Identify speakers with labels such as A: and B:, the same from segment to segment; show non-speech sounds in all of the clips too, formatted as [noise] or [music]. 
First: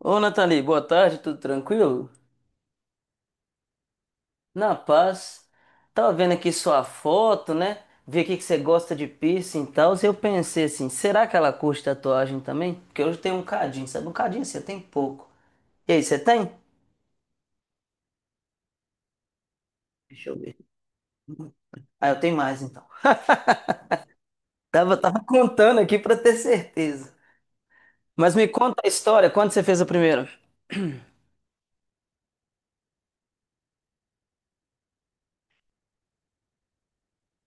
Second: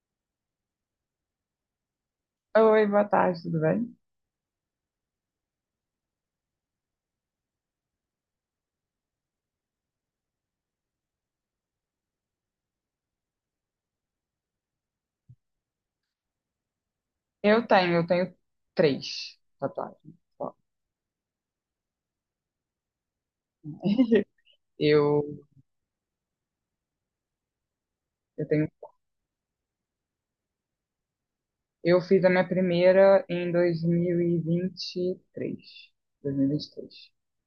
A: Ô, Nathalie, boa tarde, tudo tranquilo?
B: Oi, boa tarde, tudo bem?
A: Na paz. Tava vendo aqui sua foto, né? Vi aqui que você gosta de piercing e tal. E eu pensei assim, será que ela curte tatuagem também? Porque hoje tem um cadinho, sabe? Um cadinho você tem pouco. E aí, você tem?
B: Eu tenho três tatuagens
A: Deixa eu
B: só.
A: ver. Ah, eu tenho mais então.
B: [laughs]
A: Tava
B: Eu,
A: [laughs] contando aqui pra ter certeza. Mas me
B: eu tenho,
A: conta a história, quando você fez a primeira?
B: eu fiz a minha primeira em 2023. 2023.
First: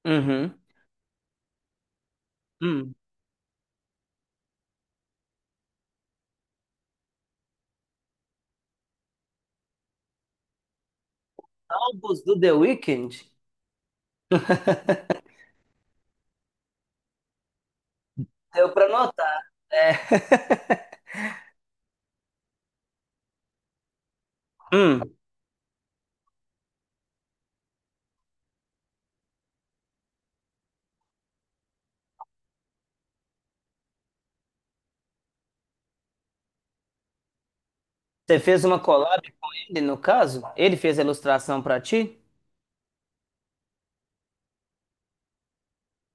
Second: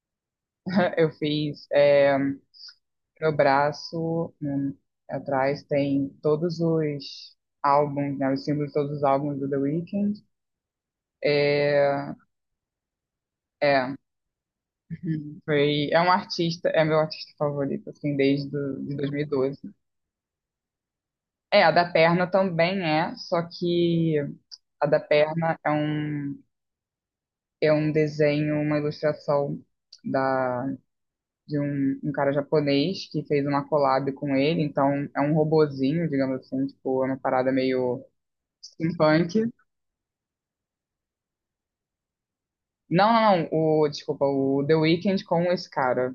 A: Uhum.
B: [laughs] Eu fiz
A: Hum.
B: meu braço, atrás tem todos os álbuns, né? Os símbolos de todos os álbuns do The Weeknd. É,
A: Álbuns do The Weeknd?
B: é, foi, é um artista, é meu artista favorito, assim, desde
A: Deu pra
B: de
A: notar,
B: 2012.
A: né? [laughs]
B: É, a da perna também é, só que a da
A: Hum.
B: perna é é um desenho, uma ilustração da, de um cara japonês que fez uma collab com ele, então é um robozinho, digamos assim, tipo, é uma parada meio
A: Você fez uma collab
B: steampunk.
A: com ele, no caso? Ele fez a ilustração pra ti?
B: Não, não, não, desculpa, o The Weeknd com esse cara.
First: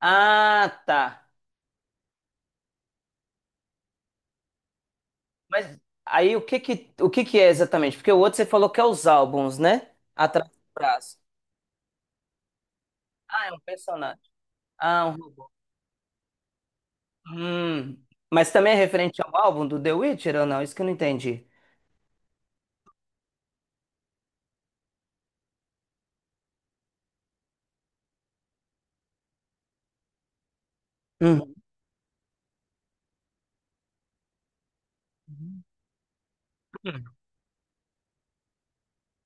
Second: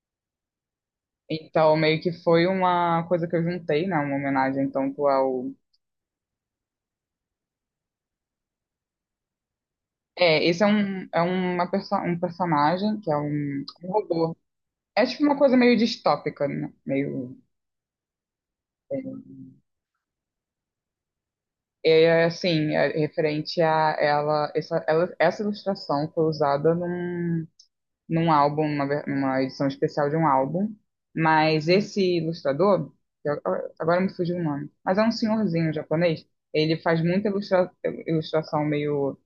A: Ah, tá.
B: Então, meio que foi uma coisa que eu juntei, né, uma homenagem tanto ao...
A: Mas aí o que que é exatamente? Porque o outro você falou que é os álbuns, né?
B: É,
A: Atrás do
B: esse é um,
A: braço.
B: é uma perso um personagem que é
A: Ah, é um
B: um
A: personagem.
B: robô.
A: Ah,
B: É
A: um
B: tipo uma
A: robô.
B: coisa meio distópica, né? Meio.
A: Hum. Mas também é
B: É
A: referente ao álbum do The Witcher ou não? Isso que eu não entendi.
B: assim, é referente a ela. Essa ilustração foi usada num álbum, numa edição especial de um álbum.
A: Hum.
B: Mas esse ilustrador, que eu- agora me fugiu o nome, mas é um senhorzinho japonês. Ele faz muita ilustração meio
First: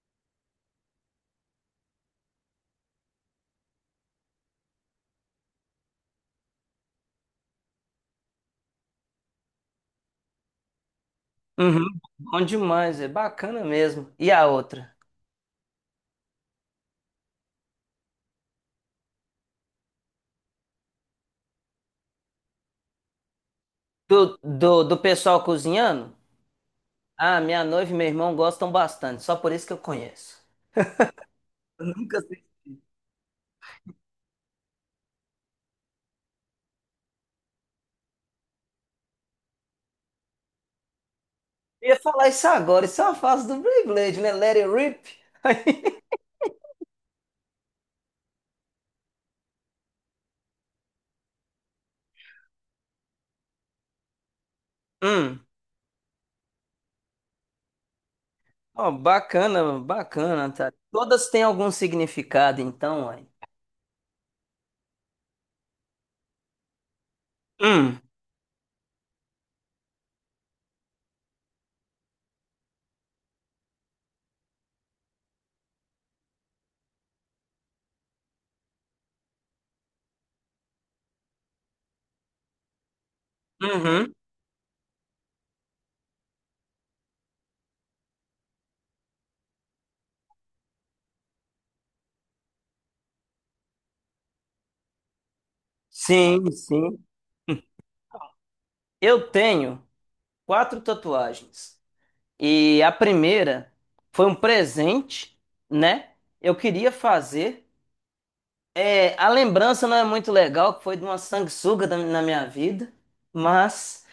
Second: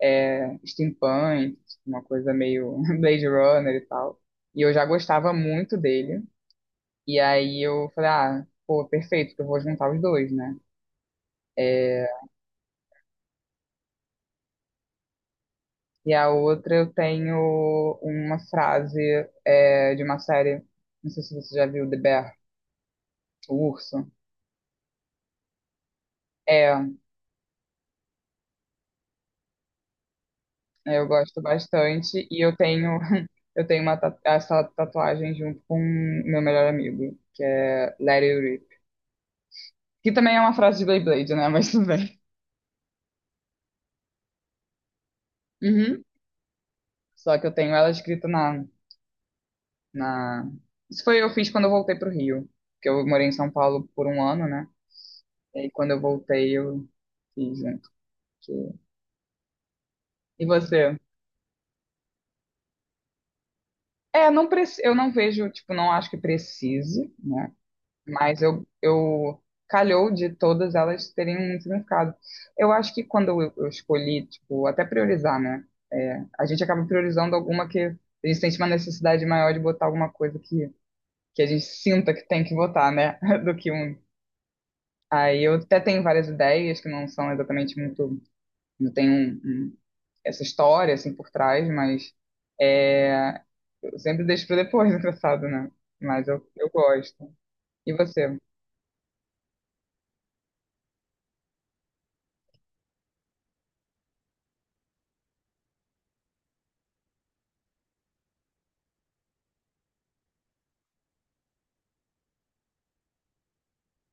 B: steampunk, uma coisa meio [laughs] Blade Runner e tal. E eu já gostava muito dele. E aí eu falei, ah, pô, perfeito, que eu vou juntar os dois, né?
A: Uhum.
B: É,
A: Bom demais, é bacana mesmo. E a outra?
B: e a outra eu tenho uma frase de uma série, não sei se você já viu, The Bear, o Urso.
A: Do pessoal cozinhando?
B: É,
A: Ah, minha noiva e meu irmão gostam bastante, só por isso que eu conheço.
B: eu gosto
A: Eu nunca.
B: bastante e eu tenho [laughs] eu tenho uma ta- essa tatuagem junto com meu melhor amigo, que é Let It Rip. Que também é uma frase de Beyblade, né? [laughs] Mas tudo
A: Eu ia
B: bem.
A: falar isso agora, isso é uma fase do Beyblade, né? Let it rip.
B: Uhum. Só que eu tenho ela escrita na na... Isso foi, eu fiz quando eu voltei pro Rio, que eu morei em São Paulo por um ano, né?
A: Hum.
B: E aí, quando eu voltei, eu fiz junto. que-
A: [laughs] Ó, bacana,
B: E
A: bacana, tá?
B: você?
A: Todas têm algum significado, então, ué.
B: É, não eu não vejo, tipo, não acho que precise, né?
A: Hum,
B: Mas eu calhou de todas elas terem um significado. Eu acho que quando eu escolhi, tipo, até priorizar, né? É, a gente acaba priorizando alguma que a gente sente uma necessidade maior de botar alguma coisa que a gente sinta que tem que botar, né? [laughs] Do que um.
A: uhum.
B: Aí eu até tenho várias ideias que não são exatamente muito. Não tem essa história assim por trás, mas é, eu sempre deixo para depois, [laughs] engraçado, né? Mas eu,
A: Sim,
B: eu
A: sim.
B: gosto. E você?
A: Eu tenho quatro tatuagens. E a primeira foi um presente, né? Eu queria fazer. É, a lembrança não é muito legal, que foi de uma sanguessuga da- na minha vida, mas,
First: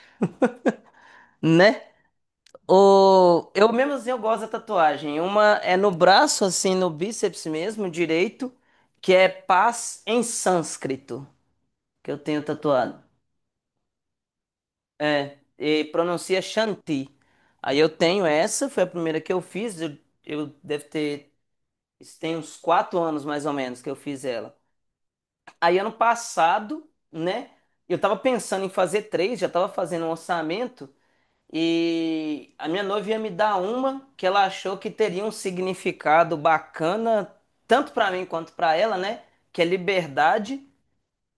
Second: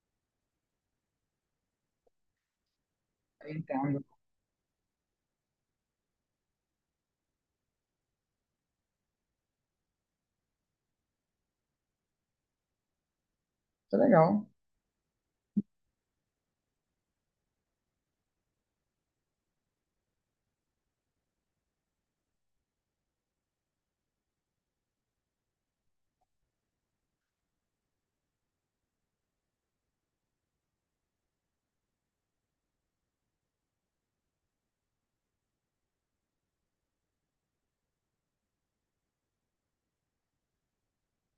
A: né? O...
B: Eu
A: Eu mesmo
B: entendo.
A: assim eu gosto da tatuagem. Uma é no braço, assim, no bíceps mesmo, direito, que é paz em sânscrito, que eu tenho tatuado.
B: Tá legal.
A: E pronuncia Shanti. Aí eu tenho essa, foi a primeira que eu fiz. Eu deve ter. Isso tem uns 4 anos mais ou menos que eu fiz ela. Aí ano passado, né? Eu tava pensando em fazer três, já tava fazendo um orçamento. E a minha noiva ia me dar uma que ela achou que teria um significado bacana, tanto pra mim quanto pra ela, né? Que é liberdade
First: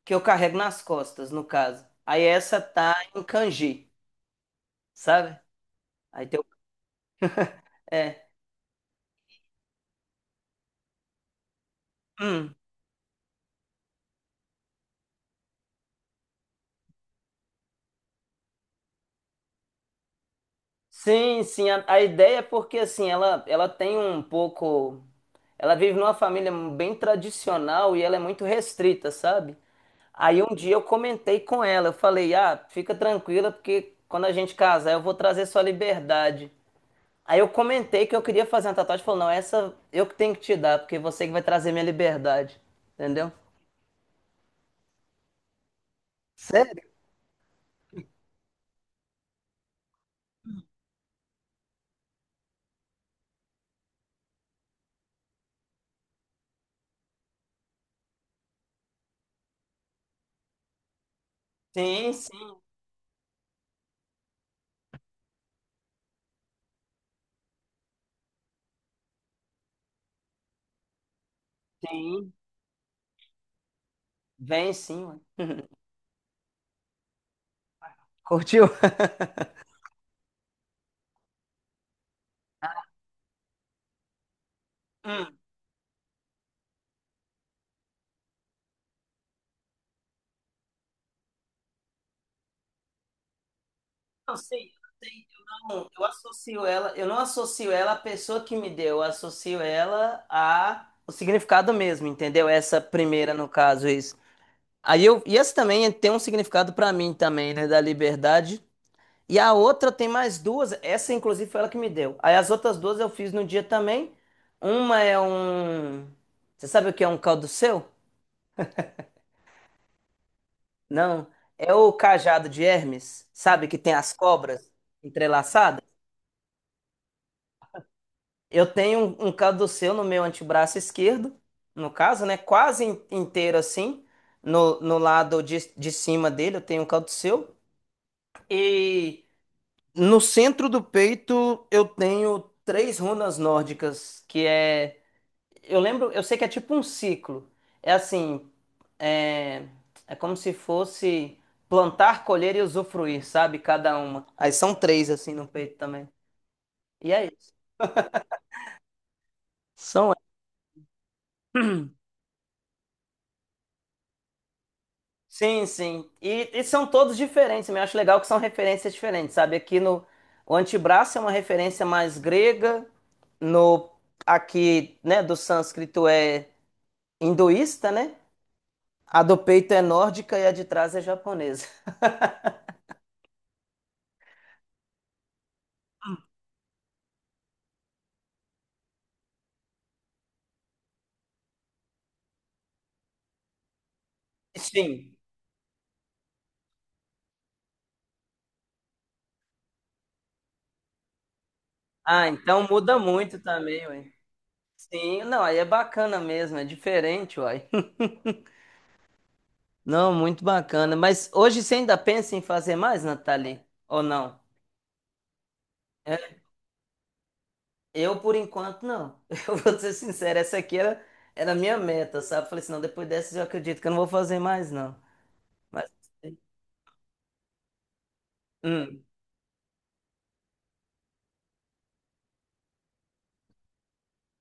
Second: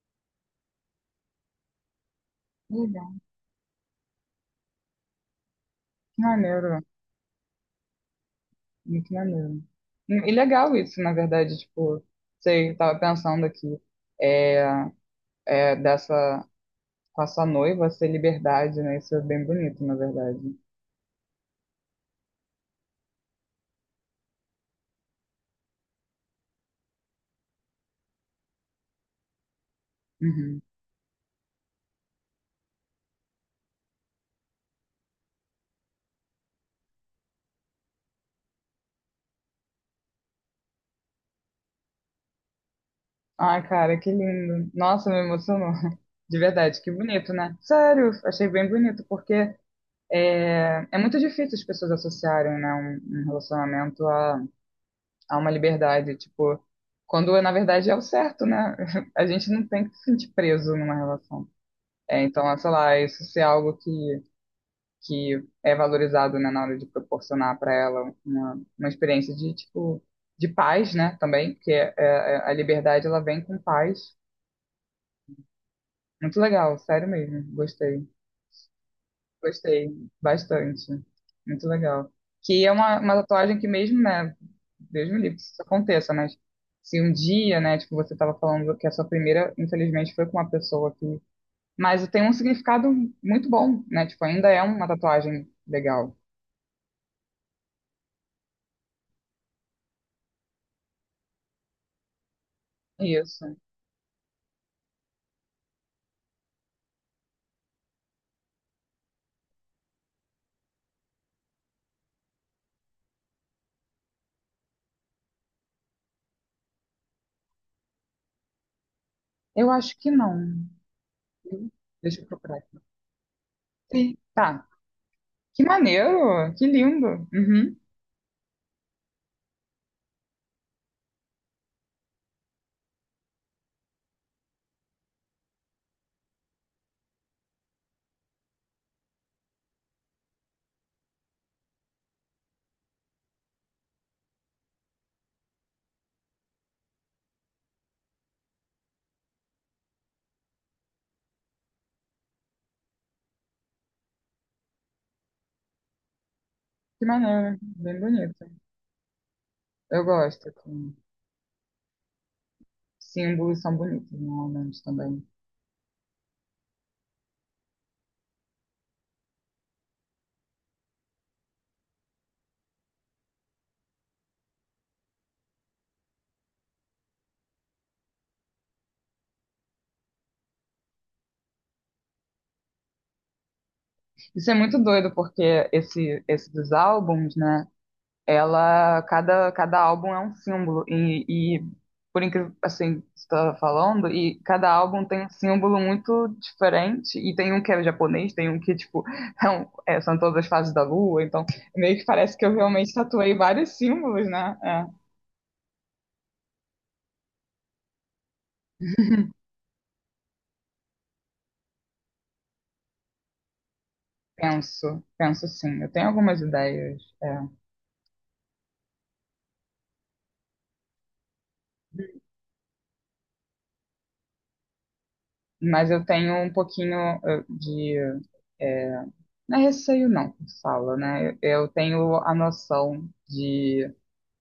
A: que eu carrego nas costas, no caso. Aí essa
B: Que
A: tá
B: legal.
A: em kanji, sabe?
B: Que
A: Aí tem o-.
B: maneiro.
A: É.
B: Muito maneiro. E legal isso, na verdade, tipo,
A: Hum.
B: você tava pensando aqui, é, dessa, com a sua noiva, ser liberdade, né? Isso é bem bonito, na verdade.
A: Sim, sim, a ideia é porque assim, ela tem um pouco. Ela vive numa família bem tradicional e ela é muito restrita, sabe? Aí um
B: Uhum.
A: dia eu comentei com ela, eu falei, ah, fica tranquila, porque quando a gente casar eu vou trazer sua liberdade. Aí eu comentei que eu queria fazer uma tatuagem, falou, não, essa eu que tenho que te dar, porque você que vai trazer minha liberdade, entendeu?
B: Ai, cara, que lindo. Nossa, me emocionou. [laughs] De verdade,
A: Sério?
B: que bonito, né? Sério, achei bem bonito, porque muito difícil as pessoas associarem, né, um relacionamento a uma liberdade, tipo, quando na verdade é o certo, né? [laughs] A gente não tem que se sentir preso numa relação.
A: Sim,
B: É, então,
A: sim,
B: sei lá, isso ser algo que é valorizado, né, na hora de proporcionar para ela uma experiência de, tipo, de paz, né, também, porque
A: sim.
B: a liberdade, ela vem com paz.
A: Vem sim, ué. [laughs]
B: Muito legal, sério mesmo. Gostei,
A: Curtiu?
B: gostei bastante. Muito legal. Que é uma tatuagem que mesmo, né? Deus me livre que isso aconteça, mas se um dia, né, tipo, você estava falando que a sua primeira, infelizmente, foi com uma pessoa que. Mas tem um significado muito bom, né? Tipo,
A: Não
B: ainda é
A: sei,
B: uma tatuagem
A: eu
B: legal.
A: associo ela, eu não associo ela à pessoa que me deu, eu associo ela a o significado mesmo, entendeu? Essa primeira, no
B: Isso.
A: caso, isso. Aí eu, e essa também tem um significado pra mim também, né, da liberdade. E a outra tem mais duas, essa inclusive foi ela que me deu. Aí as outras duas eu fiz no dia também. Uma é um, você sabe o que é um caldo seu?
B: Eu acho que não.
A: Não, é o
B: Deixa eu
A: cajado
B: procurar
A: de
B: aqui.
A: Hermes, sabe que tem as
B: Sim. Tá.
A: cobras
B: Que
A: entrelaçadas?
B: maneiro! Que lindo! Uhum.
A: Eu tenho um, caduceu no meu antebraço esquerdo, no caso, né? Quase in- inteiro assim. No lado de cima dele eu tenho um caduceu. E no centro do peito eu tenho três runas nórdicas, que é. Eu lembro, eu sei que é tipo um ciclo. É assim, é, é como se fosse plantar, colher e usufruir, sabe? Cada uma. Aí são três assim no peito também.
B: Que
A: E é isso.
B: maneiro. Bem bonito. Eu
A: São.
B: gosto. Assim, símbolos são bonitos normalmente também.
A: Sim, sim. E são todos diferentes. Eu acho legal que são referências diferentes, sabe? Aqui no o antebraço é uma referência mais grega, no aqui, né, do sânscrito é hinduísta, né? A do peito é nórdica e a de trás é japonesa.
B: Isso é muito doido porque esse dos álbuns, né? Ela cada álbum é um símbolo e por incrível assim que você está falando e
A: [laughs]
B: cada álbum
A: Sim.
B: tem um símbolo muito diferente e tem um que é japonês, tem um que tipo [laughs] são todas as fases da lua, então meio que
A: Ah,
B: parece que eu
A: então
B: realmente
A: muda
B: tatuei
A: muito
B: vários
A: também, ué.
B: símbolos, né? É,
A: Sim, não, aí é bacana mesmo, é diferente, uai. [laughs] Não, muito bacana. Mas hoje você ainda pensa em fazer mais, Nathalie? Ou não?
B: penso, penso sim. Eu tenho algumas ideias. É.
A: Eu, por enquanto, não. [laughs] Eu vou ser sincero, essa aqui era a minha meta, sabe? Falei assim, não, depois dessas eu acredito que eu não vou fazer mais, não. Mas,
B: Mas eu tenho um pouquinho de.
A: hum.
B: eh, não é receio, não, que fala, né? Eu tenho a noção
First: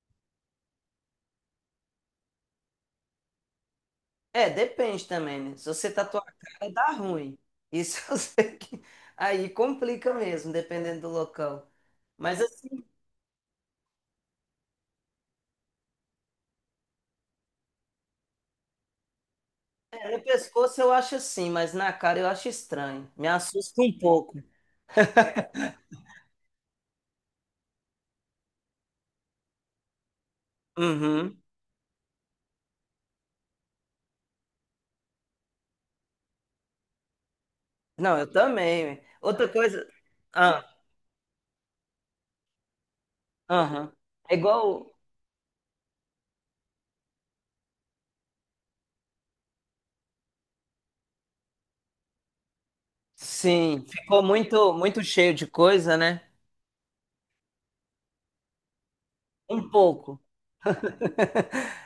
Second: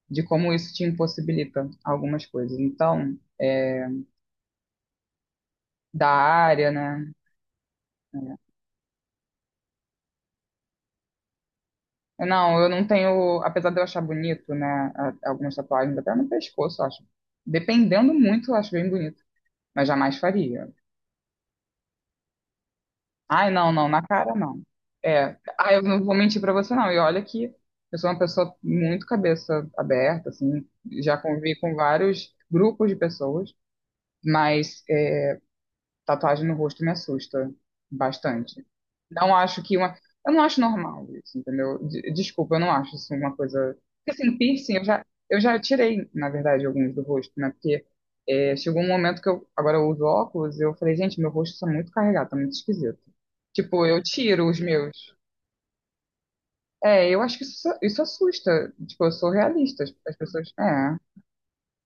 B: de como isso te impossibilita algumas coisas. Então,
A: É, depende também, né? Se você
B: da
A: tatuar a cara,
B: área,
A: dá
B: né?
A: ruim. Isso [laughs] eu
B: É.
A: sei que... Aí complica mesmo, dependendo do local. Mas
B: Não, eu não
A: assim,
B: tenho. Apesar de eu achar bonito, né? Algumas tatuagens, até no pescoço, eu acho. Dependendo muito, eu acho bem bonito, mas
A: é,
B: jamais
A: no
B: faria.
A: pescoço eu acho assim, mas na cara eu acho estranho. Me
B: Ai, não,
A: assusta
B: não,
A: um
B: na cara
A: pouco.
B: não. É, ah, eu não vou mentir pra você não. E olha que eu sou uma pessoa muito cabeça aberta, assim, já
A: Uhum.
B: convivi com vários grupos de pessoas, mas tatuagem no rosto me assusta
A: Não, eu
B: bastante.
A: também. Ué.
B: Não
A: Outra
B: acho que
A: coisa...
B: uma. Eu não acho
A: Ah,
B: normal isso, entendeu? Desculpa, eu não acho isso uma coisa.
A: aham.
B: Porque
A: É
B: assim, piercing,
A: igual...
B: eu já tirei, na verdade, alguns do rosto, né? Porque chegou um momento que eu. Agora eu uso óculos e eu falei, gente, meu rosto está muito carregado, tá muito esquisito.
A: Sim,
B: Tipo, eu
A: ficou
B: tiro os
A: muito
B: meus.
A: cheio de coisa, né?
B: É, eu acho que isso assusta. Tipo, eu sou
A: Um
B: realista. As
A: pouco.
B: pessoas.
A: [laughs]
B: É.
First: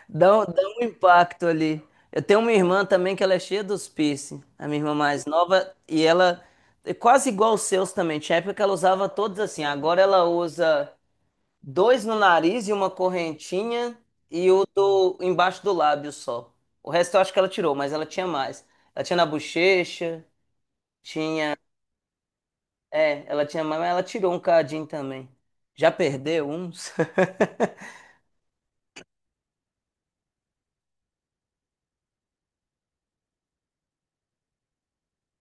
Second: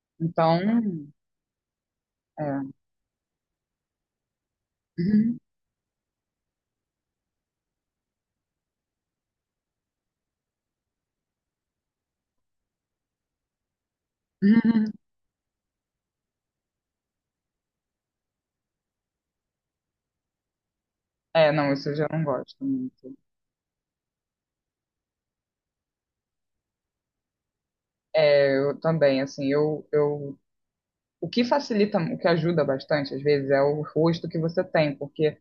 B: Então.
A: Dá um impacto ali. Eu tenho uma
B: É.
A: irmã também que ela é cheia dos piercing, a minha irmã mais nova, e ela é quase igual os seus também. Tinha época que ela usava todos assim, agora ela usa dois no nariz e uma correntinha e o
B: [laughs]
A: do embaixo do lábio só. O resto eu acho que ela tirou, mas ela tinha mais. Ela tinha na bochecha.
B: É, não, isso eu já não gosto muito.
A: É, ela tinha mais, mas ela tirou um cadinho também. Já perdeu uns? [laughs]
B: É, eu também, assim, o que facilita, o que ajuda bastante, às vezes, é o rosto que você tem, porque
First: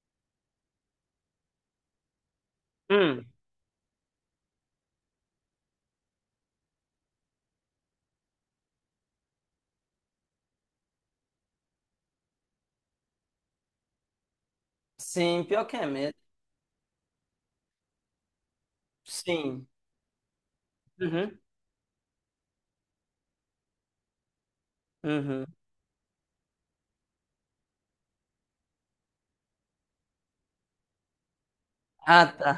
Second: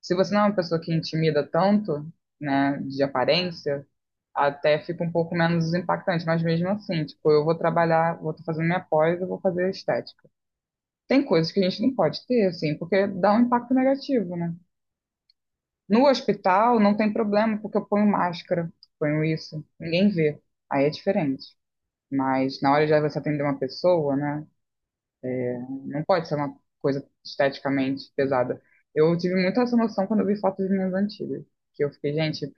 B: se você não é uma pessoa que intimida tanto, né, de
A: Hum.
B: aparência, até fica um pouco menos impactante, mas mesmo assim, tipo, eu vou trabalhar, vou estar fazendo minha pós, eu vou fazer estética. Tem coisas que a gente não pode ter, assim, porque dá um impacto negativo, né?
A: Sim, pior que é
B: No
A: mesmo.
B: hospital não tem problema, porque eu ponho máscara, ponho isso,
A: Sim.
B: ninguém vê, aí é
A: Uhum,
B: diferente. Mas na hora de você atender uma pessoa, né?
A: uhum.
B: Não pode ser uma coisa esteticamente pesada. Eu tive muita essa noção quando eu vi fotos minhas antigas. Que eu fiquei,
A: Ah, tá.
B: gente,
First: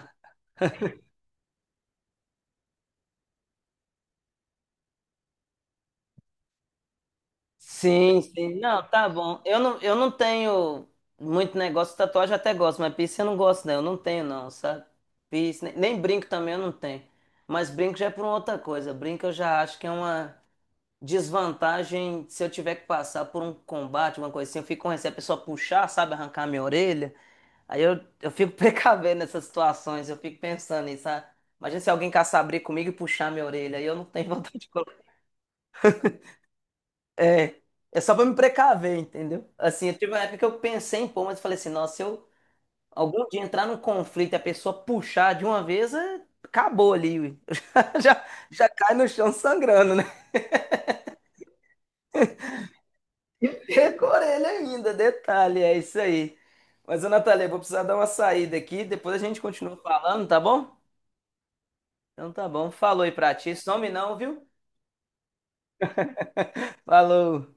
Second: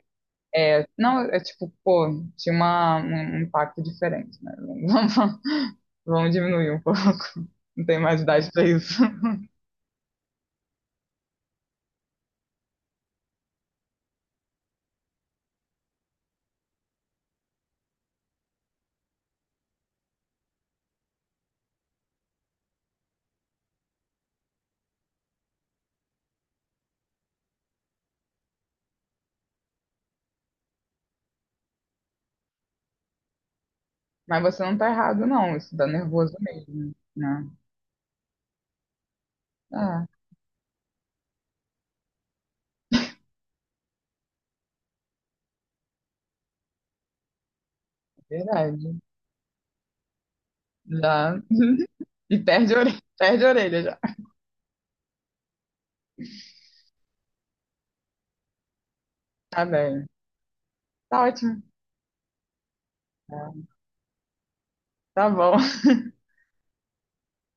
B: não, é tipo, pô, tinha uma, um impacto diferente, né? [laughs] Vamos, vamos diminuir um pouco. [laughs] Não tem mais
A: Sim,
B: idade
A: sim.
B: pra
A: Não,
B: isso.
A: tá bom. Eu não tenho muito negócio de tatuagem, eu até gosto, mas piercing eu não gosto, não. Eu não tenho, não, sabe? Piercing, nem brinco também eu não tenho. Mas brinco já é por uma outra coisa. Brinco eu já acho que é uma desvantagem se eu tiver que passar por um combate, uma coisa assim. Eu fico com receio a pessoa puxar, sabe? Arrancar minha orelha. Aí eu fico [laughs] precavendo nessas situações, eu fico pensando nisso, sabe? Imagina se alguém caçar briga comigo e puxar minha orelha, aí eu não tenho [laughs]
B: Mas
A: vontade
B: você
A: de
B: não tá
A: colocar.
B: errado, não. Isso dá nervoso mesmo, né?
A: É, é só pra me precaver, entendeu? Assim, eu
B: Ah,
A: tive uma época que eu pensei em pôr, mas eu falei assim, nossa, se eu algum dia entrar num conflito e a pessoa puxar de uma vez, é- acabou ali, ui. [laughs] Já,
B: é
A: já cai
B: verdade.
A: no chão sangrando, né? [laughs]
B: Já. [laughs] E perde a orelha
A: E
B: já.
A: com a orelha ainda, detalhe, é isso aí. Mas, ô Natália, eu vou precisar dar uma saída aqui, depois a gente
B: Tá
A: continua
B: bem.
A: falando, tá bom?
B: Tá ótimo.
A: Então tá bom, falou aí pra ti, some não, viu?
B: Tá bom.
A: Falou.